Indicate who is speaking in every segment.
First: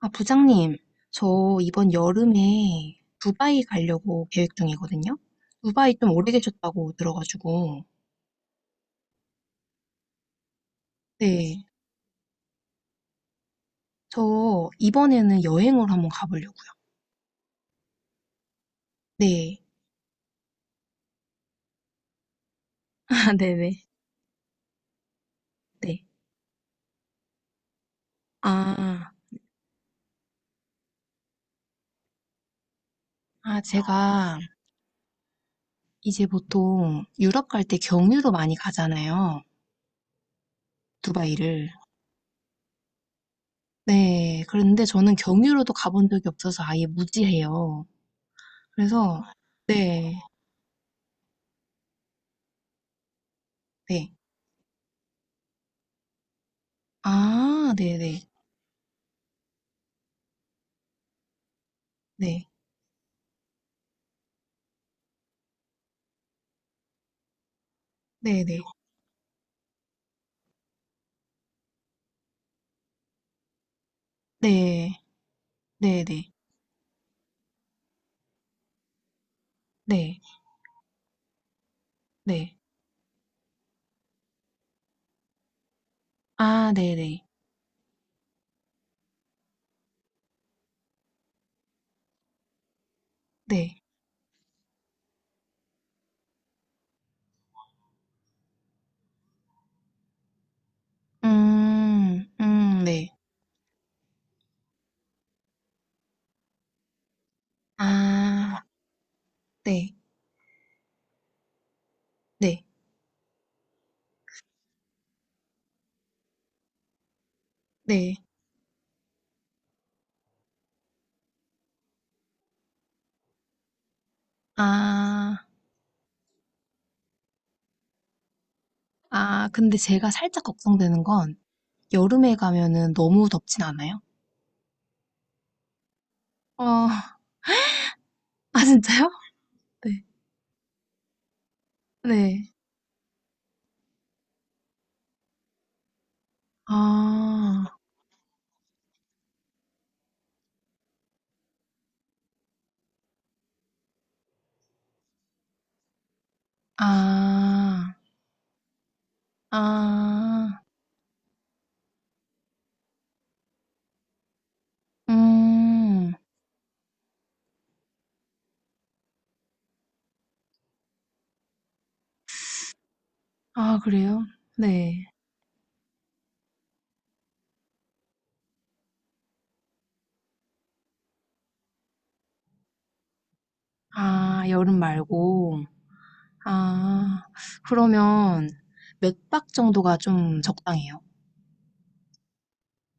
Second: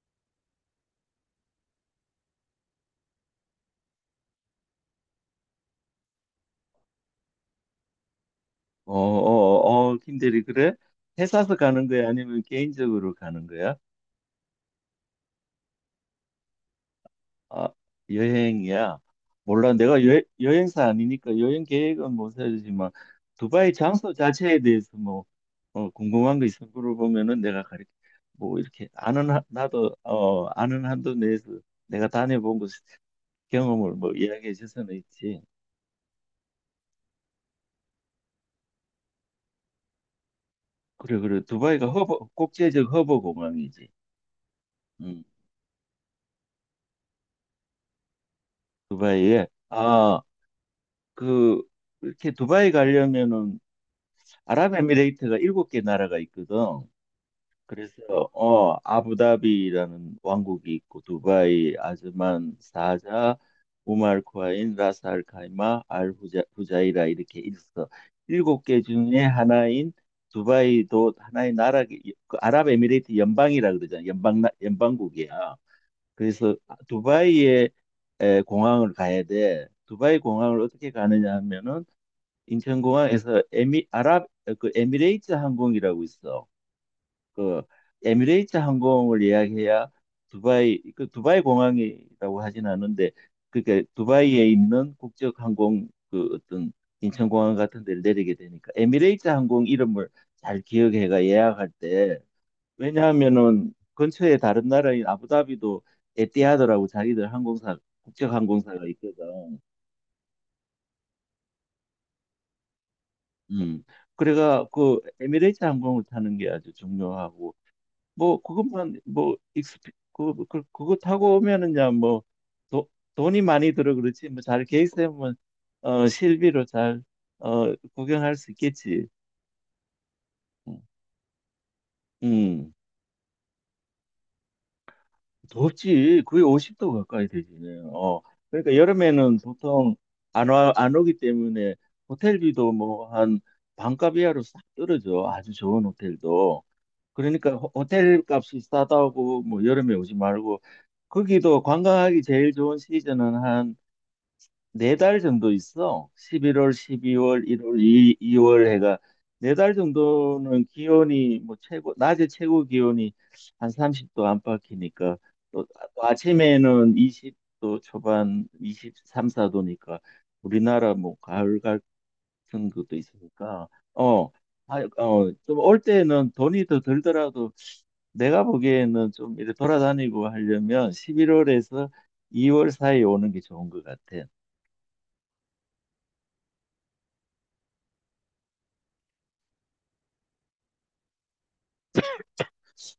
Speaker 1: 아, 부장님, 저 이번 여름에 두바이 가려고 계획 중이거든요. 두바이 좀 오래 계셨다고 들어가지고.
Speaker 2: 어, 김대리, 그래? 회사에서
Speaker 1: 네.
Speaker 2: 가는 거야? 아니면 개인적으로 가는 거야?
Speaker 1: 저 이번에는 여행을 한번 가보려고요.
Speaker 2: 아, 여행이야?
Speaker 1: 네.
Speaker 2: 몰라. 내가 여행사 아니니까 여행 계획은 못 세우지만,
Speaker 1: 아,
Speaker 2: 두바이
Speaker 1: 네네.
Speaker 2: 장소 자체에 대해서 뭐,
Speaker 1: 네.
Speaker 2: 궁금한 거 있으면 물어보면은 내가 가르쳐, 뭐, 이렇게
Speaker 1: 아,
Speaker 2: 아는, 나도, 아는 한도 내에서 내가 다녀본 곳 경험을 뭐
Speaker 1: 제가
Speaker 2: 이야기해 줄 수는 있지.
Speaker 1: 이제 보통 유럽 갈 때 경유로 많이 가잖아요.
Speaker 2: 그래, 그래.
Speaker 1: 두바이를.
Speaker 2: 두바이가 허브, 국제적 허브 공항이지.
Speaker 1: 네. 그런데 저는
Speaker 2: 음,
Speaker 1: 경유로도 가본 적이 없어서 아예 무지해요. 그래서,
Speaker 2: 두바이에.
Speaker 1: 네.
Speaker 2: 아, 그 이렇게 두바이 가려면은
Speaker 1: 네.
Speaker 2: 아랍에미레이트가 일곱 개 나라가 있거든.
Speaker 1: 아,
Speaker 2: 그래서
Speaker 1: 네네.
Speaker 2: 아부다비라는 왕국이 있고 두바이,
Speaker 1: 네.
Speaker 2: 아즈만, 사자, 우말 쿠아인, 라스 알 카이마, 알 후자, 후자이라 이렇게 있어.
Speaker 1: 네네.
Speaker 2: 일곱 개 중에 하나인 두바이도 하나의 나라, 그 아랍에미레이트 연방이라 그러잖아.
Speaker 1: 네.
Speaker 2: 연방국이야.
Speaker 1: 네네.
Speaker 2: 그래서 두바이에 공항을 가야 돼. 두바이
Speaker 1: 네.
Speaker 2: 공항을 어떻게 가느냐 하면은
Speaker 1: 네.
Speaker 2: 인천공항에서 그 에미레이트 항공이라고 있어.
Speaker 1: 아 네네.
Speaker 2: 그 에미레이트 항공을 예약해야 두바이 공항이라고 하진 않은데
Speaker 1: 네.
Speaker 2: 그게 두바이에 있는 국적 항공 그 어떤 인천공항 같은 데를 내리게 되니까 에미레이트 항공 이름을 잘 기억해가 예약할 때.
Speaker 1: 음. 네.
Speaker 2: 왜냐하면은 근처에 다른 나라인 아부다비도 에티하드라고 자기들 항공사 국적
Speaker 1: 아.
Speaker 2: 항공사가 있거든.
Speaker 1: 네. 네.
Speaker 2: 음. 그래가 그 에미레이트 항공을 타는 게 아주 중요하고
Speaker 1: 네.
Speaker 2: 뭐 그것만 뭐 익스피 그, 그 그거 타고 오면은야 뭐 도, 돈이 많이 들어 그렇지 뭐 잘 계획세우면
Speaker 1: 아.
Speaker 2: 실비로 잘 구경할 수 있겠지.
Speaker 1: 아 근데 제가 살짝
Speaker 2: 음.
Speaker 1: 걱정되는 건 여름에
Speaker 2: 음.
Speaker 1: 가면은 너무 덥진 않아요?
Speaker 2: 덥지. 거의
Speaker 1: 어.
Speaker 2: 50도 가까이 되지. 어.
Speaker 1: 아
Speaker 2: 그러니까
Speaker 1: 진짜요?
Speaker 2: 여름에는 보통
Speaker 1: 네.
Speaker 2: 안 오기 때문에
Speaker 1: 네.
Speaker 2: 호텔비도 뭐 한 반값 이하로 싹 떨어져. 아주 좋은 호텔도. 그러니까
Speaker 1: 아.
Speaker 2: 호텔 값이 싸다고 뭐 여름에 오지 말고 거기도 관광하기 제일 좋은 시즌은 한 네 달 정도 있어. 11월, 12월, 1월, 2, 월
Speaker 1: 아.
Speaker 2: 이, 이월 해가 네 달
Speaker 1: 아.
Speaker 2: 정도는 기온이 뭐 최고 낮에 최고 기온이 한 30도 안팎이니까 또, 또
Speaker 1: 음.
Speaker 2: 아침에는 20도 초반 23, 4도니까 우리나라 뭐 가을 같은 것도 있으니까
Speaker 1: 아 그래요?
Speaker 2: 어,
Speaker 1: 네.
Speaker 2: 좀 올 때는 돈이 더 들더라도 내가 보기에는 좀 이렇게 돌아다니고 하려면 11월에서 2월 사이에 오는 게 좋은 것 같아.
Speaker 1: 아 여름 말고 아, 그러면 몇 박 정도가 좀 적당해요?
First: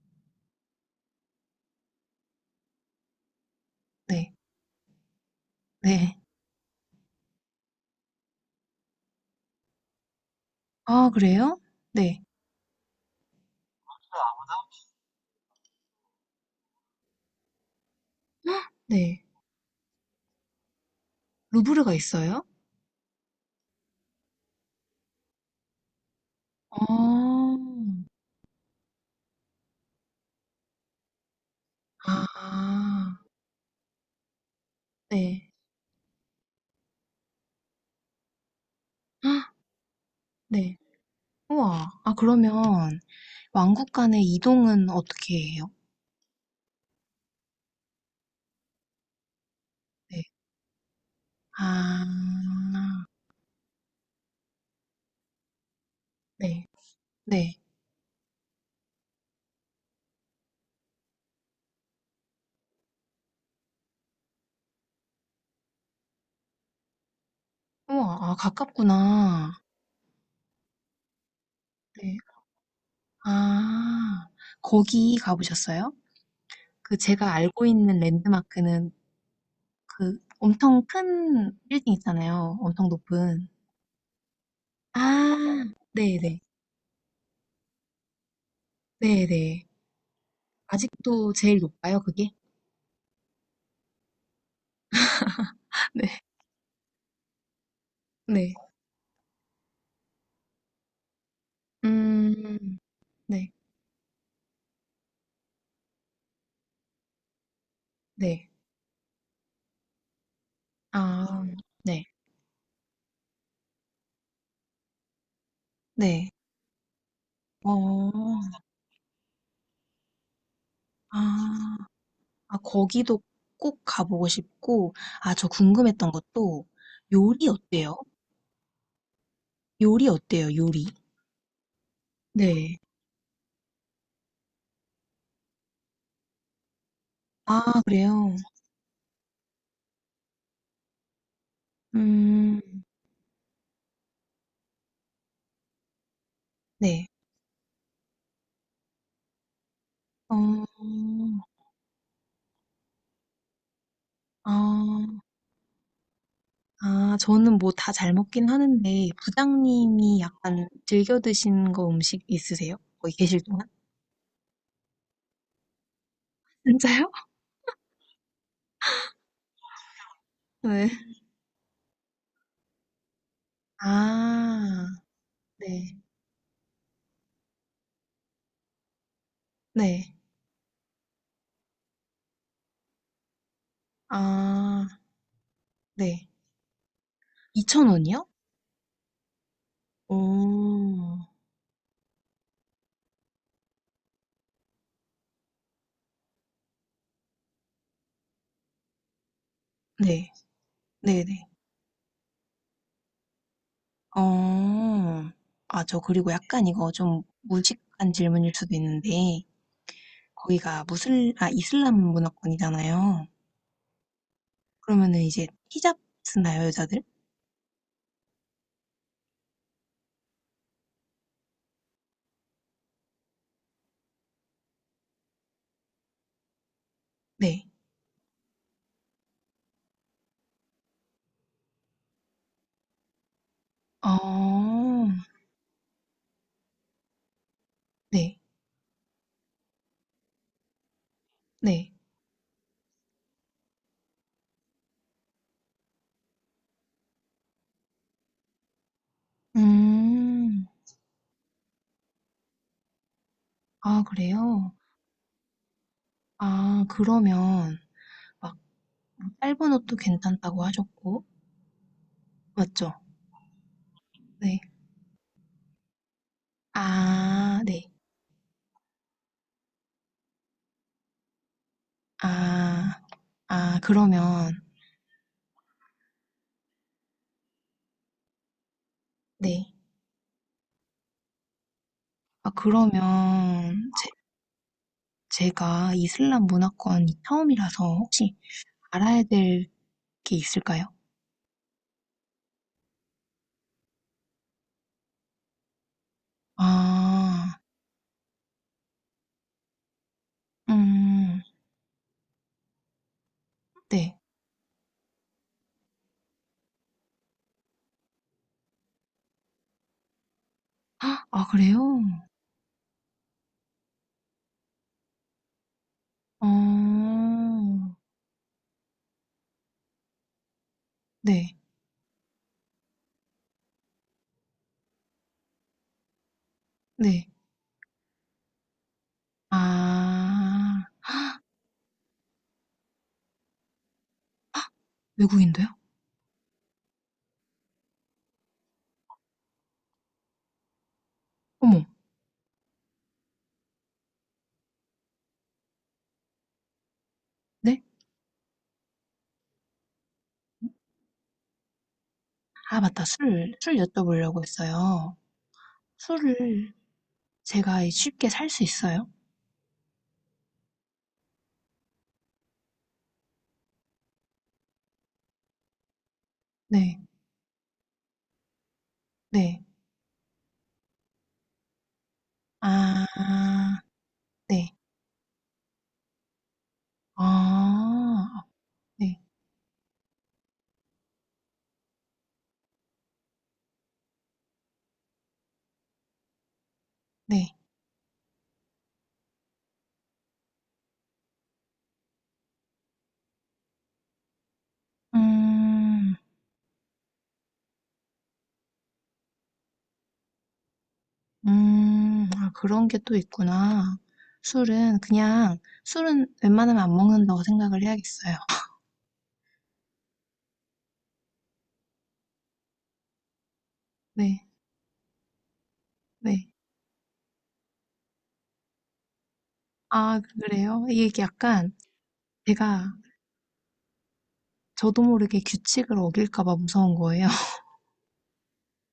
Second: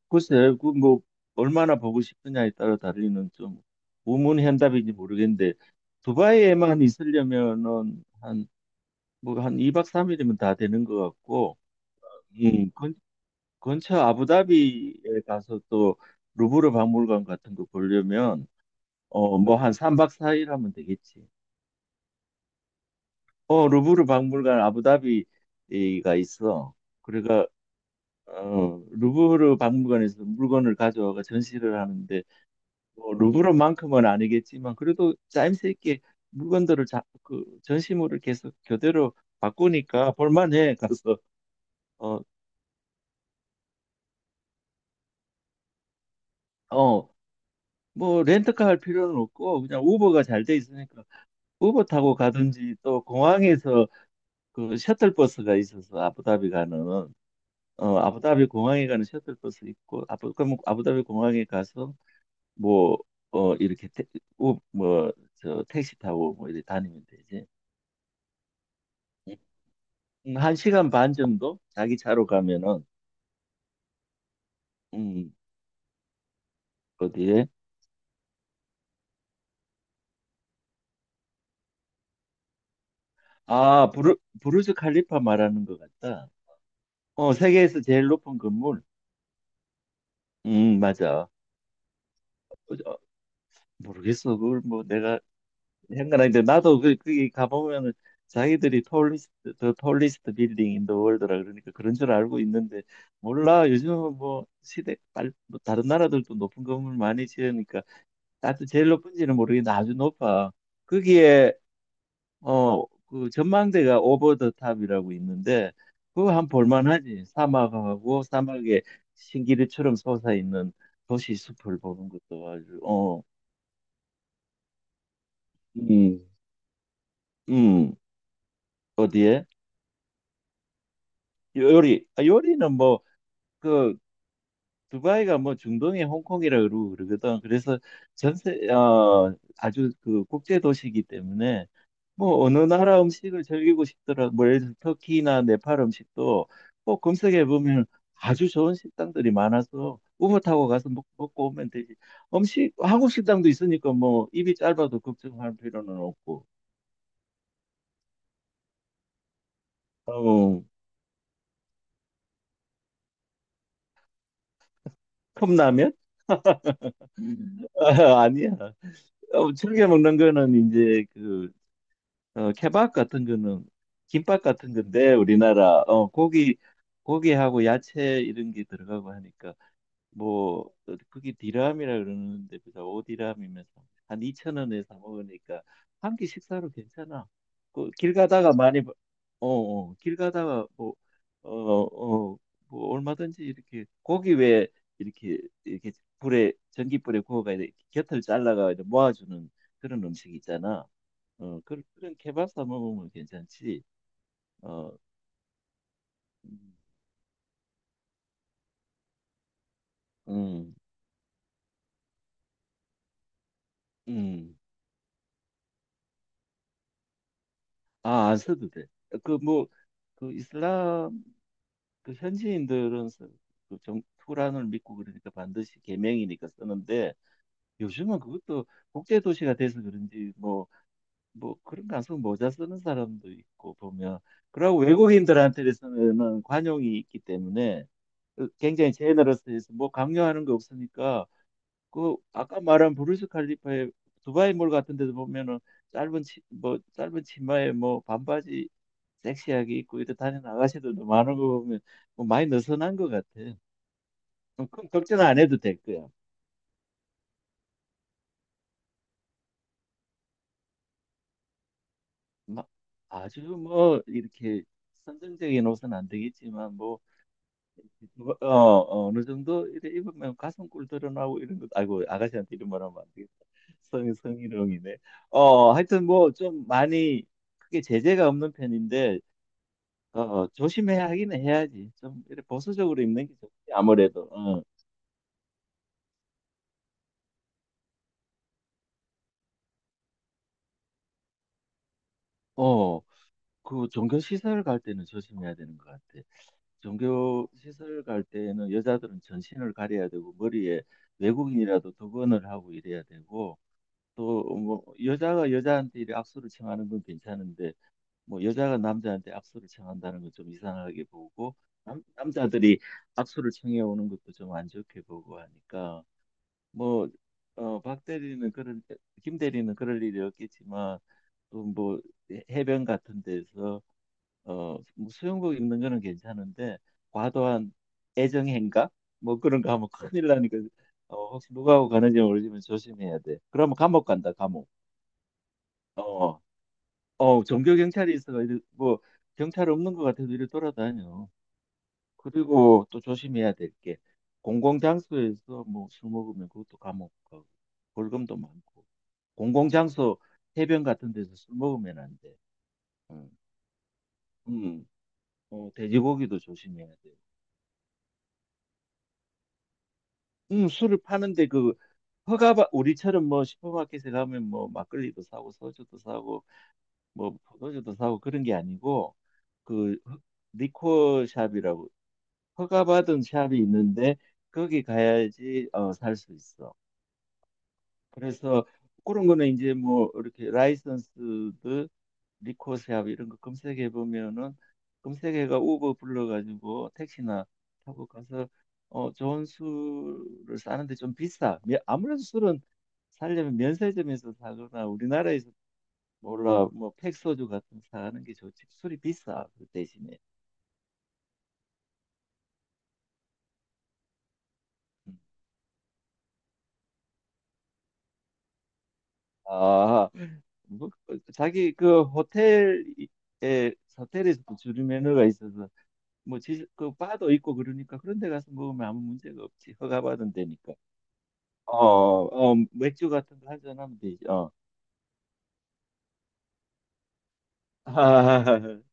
Speaker 2: 글쎄, 그뭐 얼마나 보고 싶느냐에 따라 다르는 좀
Speaker 1: 네,
Speaker 2: 우문현답인지 모르겠는데
Speaker 1: 네.
Speaker 2: 두바이에만 있으려면은 한 뭐 한 2박 3일이면 다 되는 것
Speaker 1: 아, 그래요?
Speaker 2: 같고,
Speaker 1: 네,
Speaker 2: 음, 근, 근처 아부다비에 가서 또 루브르 박물관 같은 거 보려면
Speaker 1: 헉, 네.
Speaker 2: 뭐 한 3박 4일 하면 되겠지.
Speaker 1: 루브르가 있어요?
Speaker 2: 루브르 박물관 아부다비가 있어. 그래가
Speaker 1: 아,
Speaker 2: 루브르 박물관에서 물건을 가져와가 전시를 하는데 뭐
Speaker 1: 아,
Speaker 2: 루브르만큼은 아니겠지만 그래도
Speaker 1: 네,
Speaker 2: 짜임새 있게 물건들을 자, 그 전시물을 계속 교대로
Speaker 1: 헉,
Speaker 2: 바꾸니까 볼만해
Speaker 1: 네.
Speaker 2: 가서.
Speaker 1: 우와. 아,
Speaker 2: 어,
Speaker 1: 그러면 왕국 간의 이동은 어떻게 해요?
Speaker 2: 어, 뭐 렌트카 할 필요는 없고 그냥
Speaker 1: 네.
Speaker 2: 우버가 잘 돼 있으니까 우버
Speaker 1: 아,
Speaker 2: 타고 가든지 또 공항에서 그 셔틀버스가 있어서 아부다비
Speaker 1: 네,
Speaker 2: 가는,
Speaker 1: 네.
Speaker 2: 아부다비 공항에 가는 셔틀버스 있고 아부 그럼 아부다비 공항에 가서 뭐 이렇게 태, 우, 뭐저 택시 타고 뭐 이렇게 다니면 되지.
Speaker 1: 우와, 아, 가깝구나.
Speaker 2: 한 시간 반 정도 자기
Speaker 1: 네.
Speaker 2: 차로 가면은.
Speaker 1: 아, 거기
Speaker 2: 음
Speaker 1: 가보셨어요? 그 제가
Speaker 2: 어디에?
Speaker 1: 알고 있는 랜드마크는 그 엄청 큰 빌딩 있잖아요. 엄청 높은.
Speaker 2: 아 부르즈 칼리파
Speaker 1: 아,
Speaker 2: 말하는 것 같다.
Speaker 1: 네네.
Speaker 2: 세계에서 제일 높은 건물.
Speaker 1: 네네.
Speaker 2: 음, 맞아.
Speaker 1: 아직도 제일 높아요, 그게?
Speaker 2: 어, 저, 모르겠어. 그걸 뭐 내가
Speaker 1: 네.
Speaker 2: 현관인데 나도 그 거기 가보면은
Speaker 1: 네.
Speaker 2: 자기들이 톨리스트 더 톨리스트 빌딩 인더 월드라 그러니까 그런 줄 알고
Speaker 1: 음,
Speaker 2: 있는데
Speaker 1: 네.
Speaker 2: 몰라. 요즘은 뭐 시대 빨 뭐 다른 나라들도 높은 건물 많이 지으니까
Speaker 1: 네.
Speaker 2: 나도 제일 높은지는 모르겠는데 아주 높아
Speaker 1: 아,
Speaker 2: 거기에.
Speaker 1: 네.
Speaker 2: 그 전망대가 오버 더 탑이라고 있는데
Speaker 1: 네.
Speaker 2: 그거 한 볼만하지. 사막하고,
Speaker 1: 어,
Speaker 2: 사막에 신기루처럼 솟아 있는 도시
Speaker 1: 아,
Speaker 2: 숲을 보는 것도 아주.
Speaker 1: 거기도 꼭 가보고 싶고, 아, 저 궁금했던
Speaker 2: 음.
Speaker 1: 것도 요리
Speaker 2: 음.
Speaker 1: 어때요?
Speaker 2: 어디에?
Speaker 1: 요리 어때요, 요리?
Speaker 2: 요리. 아, 요리는
Speaker 1: 네.
Speaker 2: 뭐, 그, 두바이가 뭐 중동의 홍콩이라 그러고 그러거든. 그래서
Speaker 1: 아, 그래요?
Speaker 2: 아주 그 국제 도시이기 때문에 뭐 어느
Speaker 1: 음,
Speaker 2: 나라 음식을 즐기고 싶더라도 뭐 예를 들어 터키나 네팔 음식도 꼭
Speaker 1: 네.
Speaker 2: 검색해 보면 아주 좋은 식당들이 많아서 우버
Speaker 1: 어,
Speaker 2: 타고 가서 먹고 오면 되지. 한국 식당도 있으니까 뭐 입이 짧아도
Speaker 1: 아,
Speaker 2: 걱정할 필요는 없고.
Speaker 1: 저는 뭐 다 잘 먹긴 하는데, 부장님이
Speaker 2: 어,
Speaker 1: 약간 즐겨 드시는 거 음식 있으세요? 거기 계실 동안?
Speaker 2: 컵라면?
Speaker 1: 진짜요?
Speaker 2: 아, 아니야. 즐겨 먹는 거는
Speaker 1: 네.
Speaker 2: 이제 그 케밥 같은 거는 김밥 같은
Speaker 1: 아,
Speaker 2: 건데 우리나라
Speaker 1: 네.
Speaker 2: 고기하고 야채 이런 게 들어가고 하니까
Speaker 1: 네.
Speaker 2: 뭐 그게 디람이라 그러는데 보자 오 디람이면 한 2천 원에
Speaker 1: 아,
Speaker 2: 사 먹으니까 한끼
Speaker 1: 네.
Speaker 2: 식사로 괜찮아. 그 길
Speaker 1: 2,000원이요?
Speaker 2: 가다가 많이 길 가다가 뭐
Speaker 1: 오,
Speaker 2: 어, 어, 뭐 얼마든지 이렇게 고기 왜 이렇게 이렇게 불에 전기불에 구워가 이렇게 곁을 잘라가 이렇게 모아주는 그런
Speaker 1: 네.
Speaker 2: 음식 있잖아.
Speaker 1: 네네.
Speaker 2: 그런 케밥 사 먹으면 괜찮지.
Speaker 1: 어,
Speaker 2: 어,
Speaker 1: 아, 저 그리고 약간
Speaker 2: 음,
Speaker 1: 이거 좀 무식한 질문일 수도 있는데,
Speaker 2: 음.
Speaker 1: 거기가 무슬, 아, 이슬람 문화권이잖아요.
Speaker 2: 음.
Speaker 1: 그러면은 이제 히잡 쓰나요, 여자들?
Speaker 2: 아, 안 써도 돼. 그 뭐 그 이슬람 그 현지인들은 투란을 믿고 그러니까 반드시 계명이니까 쓰는데
Speaker 1: 네.
Speaker 2: 요즘은 그것도 국제 도시가 돼서 그런지 뭐 그런 가수 모자 쓰는 사람도 있고 보면 그러고
Speaker 1: 어,
Speaker 2: 외국인들한테서는 관용이 있기 때문에
Speaker 1: 네.
Speaker 2: 그 굉장히 제너러스해서 뭐 강요하는 거 없으니까
Speaker 1: 네.
Speaker 2: 그 아까 말한 부르스 칼리파의 두바이몰 같은 데도 보면은 뭐 짧은 치마에 뭐 반바지 섹시하게 입고 이렇게 다니는
Speaker 1: 음.
Speaker 2: 아가씨들도 많은 거 보면 뭐 많이 느슨한 것 같아.
Speaker 1: 아
Speaker 2: 그럼
Speaker 1: 그래요?
Speaker 2: 그럼 걱정 안 해도 될 거야.
Speaker 1: 아 그러면 막 뭐 짧은 옷도 괜찮다고 하셨고
Speaker 2: 막
Speaker 1: 맞죠?
Speaker 2: 아주 뭐
Speaker 1: 네.
Speaker 2: 이렇게 선정적인 옷은 안 되겠지만 뭐
Speaker 1: 아 네.
Speaker 2: 누가- 어, 어느 정도 이렇 입으면 가슴골 드러나고 이런 것. 아이고 아가씨한테 이런 말하면
Speaker 1: 아.
Speaker 2: 안 되겠다.
Speaker 1: 아 그러면
Speaker 2: 성희롱이네. 하여튼 뭐 좀 많이 크게 제재가 없는 편인데
Speaker 1: 네.
Speaker 2: 조심해야 하긴 해야지. 좀 이렇게
Speaker 1: 아 그러면
Speaker 2: 보수적으로 입는 게 좋지,
Speaker 1: 제
Speaker 2: 아무래도.
Speaker 1: 제가 이슬람 문화권이 처음이라서 혹시 알아야 될 게 있을까요?
Speaker 2: 어, 그 종교 시설 갈 때는 조심해야 되는 것 같아. 종교
Speaker 1: 아.
Speaker 2: 시설 갈 때는 여자들은 전신을 가려야 되고 머리에
Speaker 1: 음.
Speaker 2: 외국인이라도 두건을 하고 이래야 되고
Speaker 1: 네.
Speaker 2: 또 뭐 여자가 여자한테 이렇게 악수를 청하는 건 괜찮은데 뭐 여자가 남자한테 악수를 청한다는 건 좀 이상하게
Speaker 1: 헉, 아
Speaker 2: 보고
Speaker 1: 그래요?
Speaker 2: 남자들이 악수를 청해 오는 것도 좀 안 좋게 보고 하니까 뭐,
Speaker 1: 어.
Speaker 2: 어, 박 대리는 그럴, 김 대리는 그럴 일이 없겠지만,
Speaker 1: 네.
Speaker 2: 또 뭐 해변 같은 데서, 뭐 수영복 입는 거는 괜찮은데,
Speaker 1: 네.
Speaker 2: 과도한 애정 행각? 뭐 그런 거 하면 큰일 나니까,
Speaker 1: 아.
Speaker 2: 혹시 누구하고 가는지 모르지만 조심해야 돼. 그러면 감옥 간다, 감옥.
Speaker 1: 외국인데요?
Speaker 2: 어, 종교 경찰이 있어가 이래, 뭐, 경찰 없는 것 같아도 이래 돌아다녀.
Speaker 1: 어머.
Speaker 2: 그리고 또 조심해야 될 게, 공공장소에서 뭐 술 먹으면 그것도 감옥 가고,
Speaker 1: 네?
Speaker 2: 벌금도 많고. 공공장소 해변 같은 데서 술 먹으면 안 돼.
Speaker 1: 아 맞다.
Speaker 2: 음,
Speaker 1: 술, 술 여쭤보려고
Speaker 2: 음,
Speaker 1: 했어요.
Speaker 2: 돼지고기도
Speaker 1: 술을
Speaker 2: 조심해야 돼.
Speaker 1: 제가 쉽게 살 수 있어요?
Speaker 2: 술을 파는데 그 허가 받 우리처럼 뭐 슈퍼마켓에 가면 뭐 막걸리도 사고 소주도 사고
Speaker 1: 네.
Speaker 2: 뭐 포도주도 사고 그런 게 아니고
Speaker 1: 네.
Speaker 2: 그 리코어 샵이라고 허가받은 샵이
Speaker 1: 아.
Speaker 2: 있는데
Speaker 1: 네.
Speaker 2: 거기 가야지 살 수 있어.
Speaker 1: 아.
Speaker 2: 그래서
Speaker 1: 네.
Speaker 2: 그런 거는 이제 뭐 이렇게 라이선스드 리코세압 이런 거 검색해 보면은 검색해가 우버 불러가지고 택시나
Speaker 1: 네.
Speaker 2: 타고 가서 좋은 술을 사는데 좀 비싸. 아무래도 술은 사려면 면세점에서 사거나 우리나라에서
Speaker 1: 음.
Speaker 2: 몰라 뭐 팩소주 같은 거 사는 게 좋지. 술이 비싸 그 대신에.
Speaker 1: 음. 아 그런 게 또 있구나. 술은
Speaker 2: 음.
Speaker 1: 그냥 술은 웬만하면 안 먹는다고 생각을 해야겠어요.
Speaker 2: 아, 뭐, 자기 그
Speaker 1: 네.
Speaker 2: 호텔에서도 주류 매너가 있어서 뭐,
Speaker 1: 네.
Speaker 2: 바도 있고 그러니까 그런 데 가서 먹으면 아무 문제가 없지.
Speaker 1: 아
Speaker 2: 허가받은 데니까.
Speaker 1: 그래요? 이게 약간 제가
Speaker 2: 맥주 같은 거 한잔하면 되지. 어.
Speaker 1: 저도 모르게 규칙을 어길까 봐 무서운 거예요.
Speaker 2: 아,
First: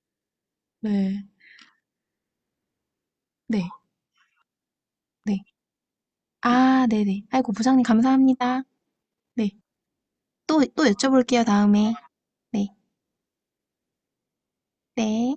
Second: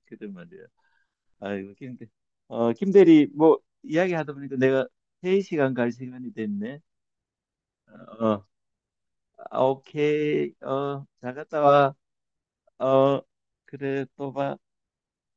Speaker 2: 그래 말이야.
Speaker 1: 네.
Speaker 2: 아이고, 김 대리, 뭐,
Speaker 1: 네.
Speaker 2: 이야기 하다 보니까 내가 회의
Speaker 1: 네.
Speaker 2: 시간 갈 시간이 됐네.
Speaker 1: 아, 네네. 아이고, 부장님
Speaker 2: 어,
Speaker 1: 감사합니다. 네.
Speaker 2: 오케이.
Speaker 1: 또, 또
Speaker 2: 잘
Speaker 1: 여쭤볼게요,
Speaker 2: 갔다
Speaker 1: 다음에.
Speaker 2: 와.
Speaker 1: 네.
Speaker 2: 어, 그래, 또 봐.
Speaker 1: 네.